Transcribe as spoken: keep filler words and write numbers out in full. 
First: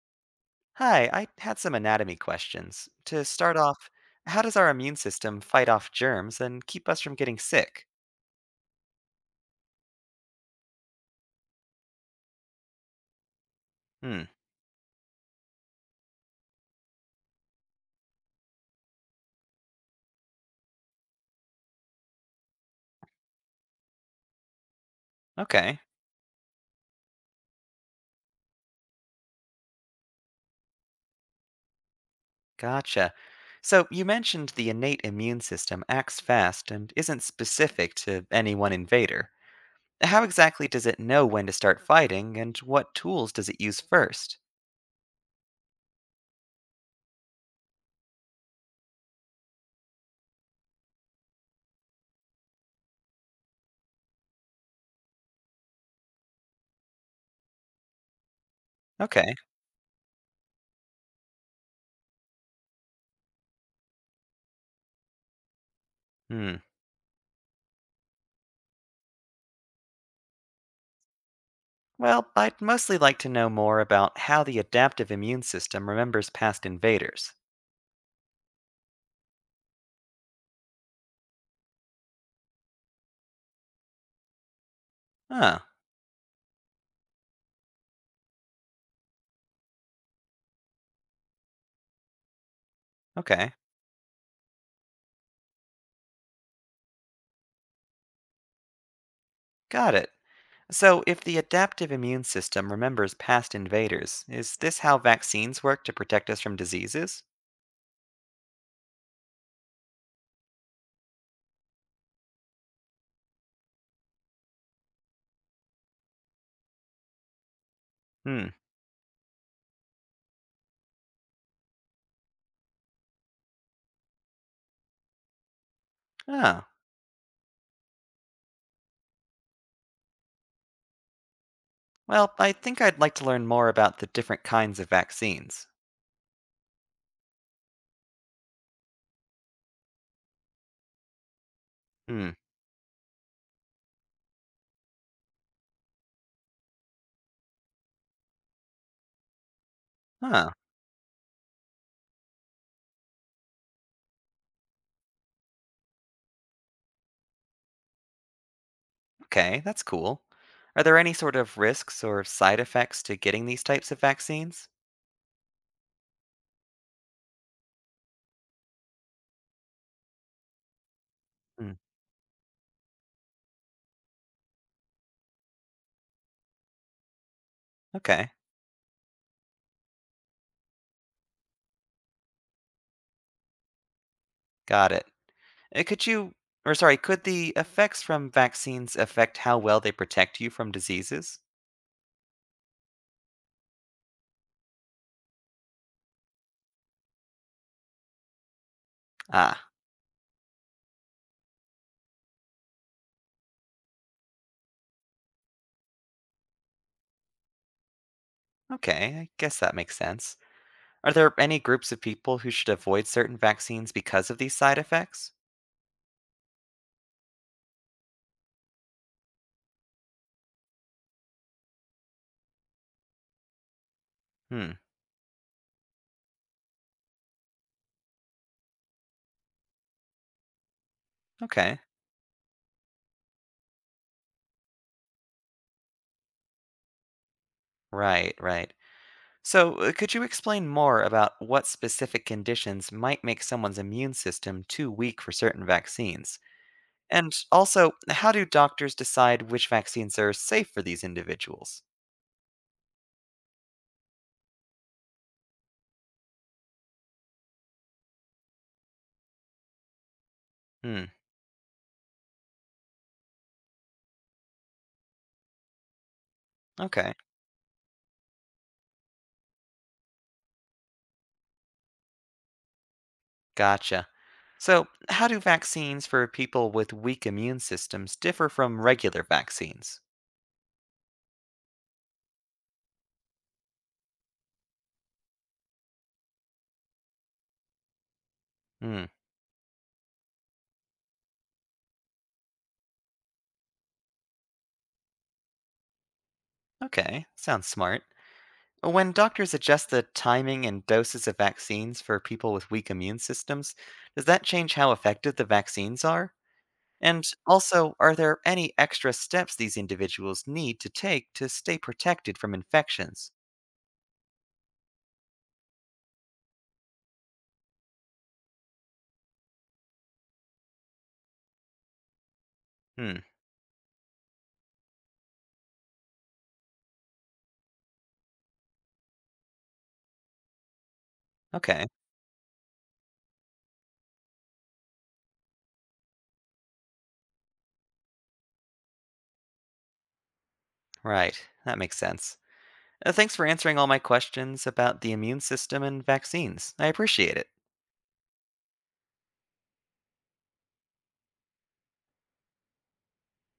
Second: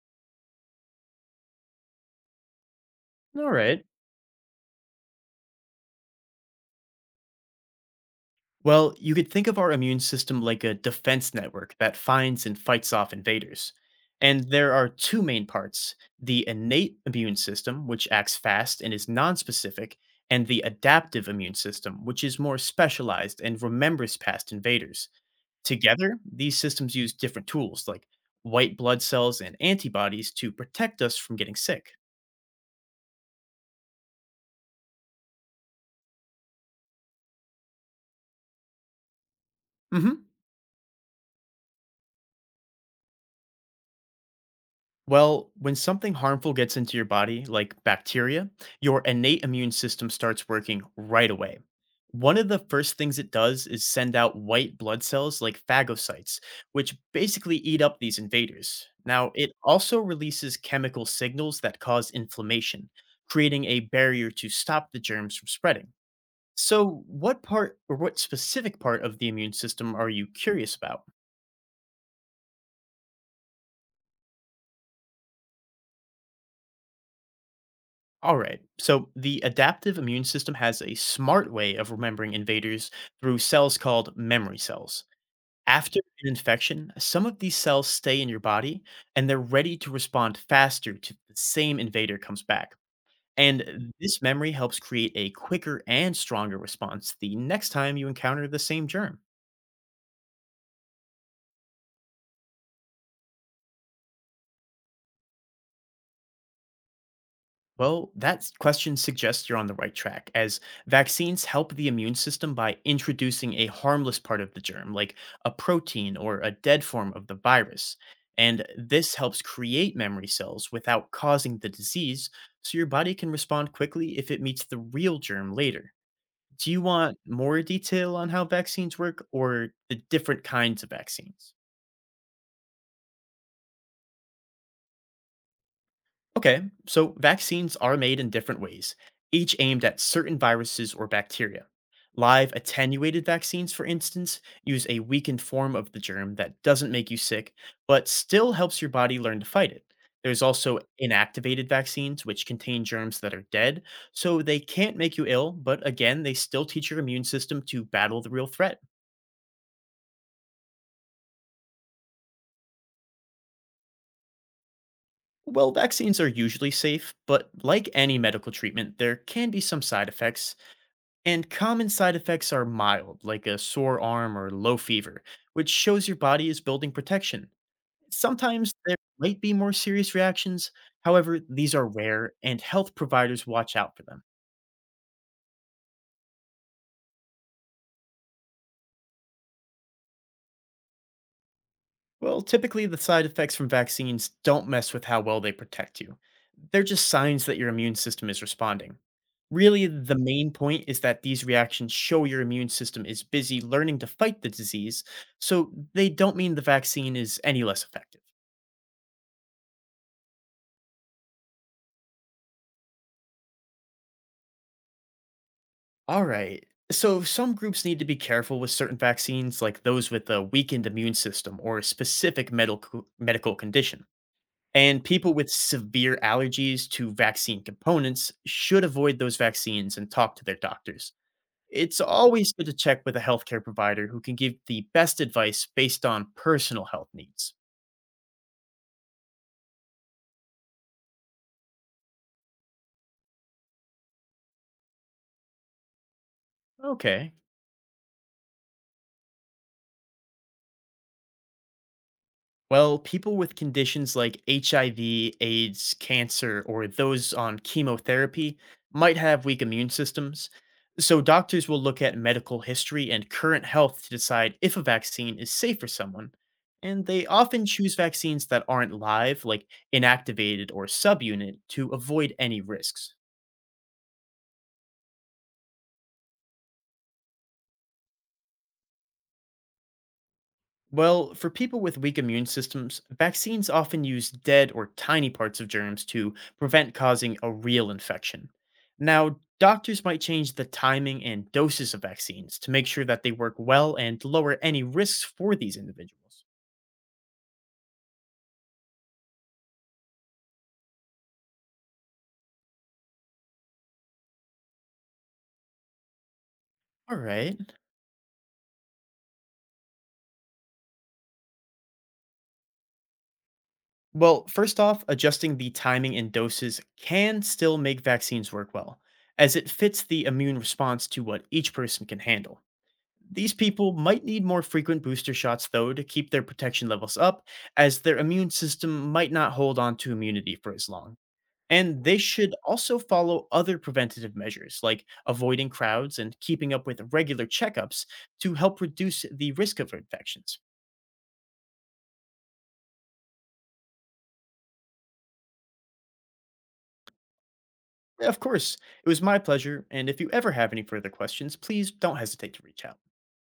Hi, I had some anatomy questions. To All start right. off, how does our immune system fight off germs and keep us from getting sick? Well, you could think of our immune system like a defense network that finds and fights off invaders. Hmm, And there are two main parts the innate immune system, which acts fast and is nonspecific, and the adaptive immune system, which is more specialized and remembers past invaders. okay, Together, these systems use different tools like white blood cells and antibodies to protect us from getting sick. gotcha. So, you mentioned the innate immune system acts fast and isn't specific to any one invader. Hmm. How exactly does it know when to start fighting and what tools does it use first? Well, when something harmful gets into your body, like bacteria, your innate immune system starts working right away. One of the first things it does is send out white blood cells like phagocytes, which basically eat up these invaders. Now, Okay, it also releases chemical signals that cause inflammation, creating a barrier to stop the germs from spreading. hmm. So, what part or what specific part of the immune system are you curious about? Well, I'd mostly like to know more about how the adaptive immune system remembers past invaders. All right. So the adaptive immune system has a smart way of remembering invaders through cells called memory cells. Huh, After an infection, some of these cells stay in your body and they're ready to respond faster to the same invader comes back. okay, And this memory helps create a quicker and stronger response the next time you encounter the same germ. got it. So, if the adaptive immune system remembers past invaders, is this how vaccines work to protect us from diseases? Well, that question suggests you're on the right track, as vaccines help the immune system by introducing a harmless part of the germ, like a protein or a dead form of the virus. Hmm. And this helps create memory cells without causing the disease, so your body can respond quickly if it meets the real germ later. Ah. Do you want more detail on how vaccines work or the different kinds of vaccines? Well, I think I'd like to learn more about the different kinds of vaccines. Okay, so vaccines are made in different ways, each aimed at certain viruses or bacteria. Hmm. Live attenuated vaccines, for instance, use a weakened form of the germ that doesn't make you sick, but still helps your body learn to fight it. There's Huh. also inactivated vaccines, which contain germs that are dead, so they can't make you ill, but again, they still teach your immune system to battle the real threat. Okay, that's cool. Are there any sort of risks or side effects to getting these types of vaccines? Well, vaccines are usually safe, but like any medical treatment, there can be some side effects, and Hmm. common side effects are mild, like a sore arm or low fever, which shows your body is building protection. Okay, Sometimes there might be more serious reactions. However, these are rare and health providers watch out for them. got it. Uh, Could you, or sorry, could the effects from vaccines affect how well they protect you from diseases? Well, typically the side effects from vaccines don't mess with how well they protect you. They're just signs that your immune system is responding. Ah, Really, the main point is that these reactions show your immune system is busy learning to fight the disease, so they don't mean the vaccine is any less effective. okay, I guess that makes sense. Are there any groups of people who should avoid certain vaccines because of these side effects? All right. So some groups need to be careful with certain vaccines, like those with a weakened immune system or a specific medical medical condition. Hmm, And people with severe allergies to vaccine components should avoid those vaccines and talk to their doctors. okay. It's always good to check with a healthcare provider who can give the best advice based on personal health needs. Right, right. So, uh, could you explain more about what specific conditions might make someone's immune system too weak for certain vaccines? Okay. And also, how do doctors decide which vaccines are safe for these individuals? Well, people with conditions like H I V, AIDS, cancer, or those on chemotherapy might have weak immune systems. Hmm, So, doctors will look at medical history and current health to decide if a vaccine is safe for someone. And okay. they often choose vaccines that aren't live, like inactivated or subunit, to avoid any risks. Gotcha. So, how do vaccines for people with weak immune systems differ from regular vaccines? Well, for people with weak immune systems, vaccines often use dead or tiny parts of germs to prevent causing a real infection. Hmm, Now, doctors might change the timing and doses of vaccines to make sure that they work well and lower any risks for these individuals. okay. Sounds smart. When doctors adjust the timing and doses of vaccines for people with weak immune systems, does that change how effective the vaccines are? All And right. also, are there any extra steps these individuals need to take to stay protected from infections? Well, first off, adjusting the timing and doses can still make vaccines work well, as it fits the immune response to what each person can handle. Hmm, These people might need more frequent booster shots, though, to keep their protection levels up, as their immune system might not hold on to immunity for as long. okay, And they should also follow other preventative measures, like avoiding crowds and keeping up with regular checkups to help reduce the risk of infections. right, that makes sense. Uh, Thanks for answering all my questions about the immune system and vaccines. I appreciate it. Yeah, of course, it was my pleasure, and if you ever have any further questions, please don't hesitate to reach out.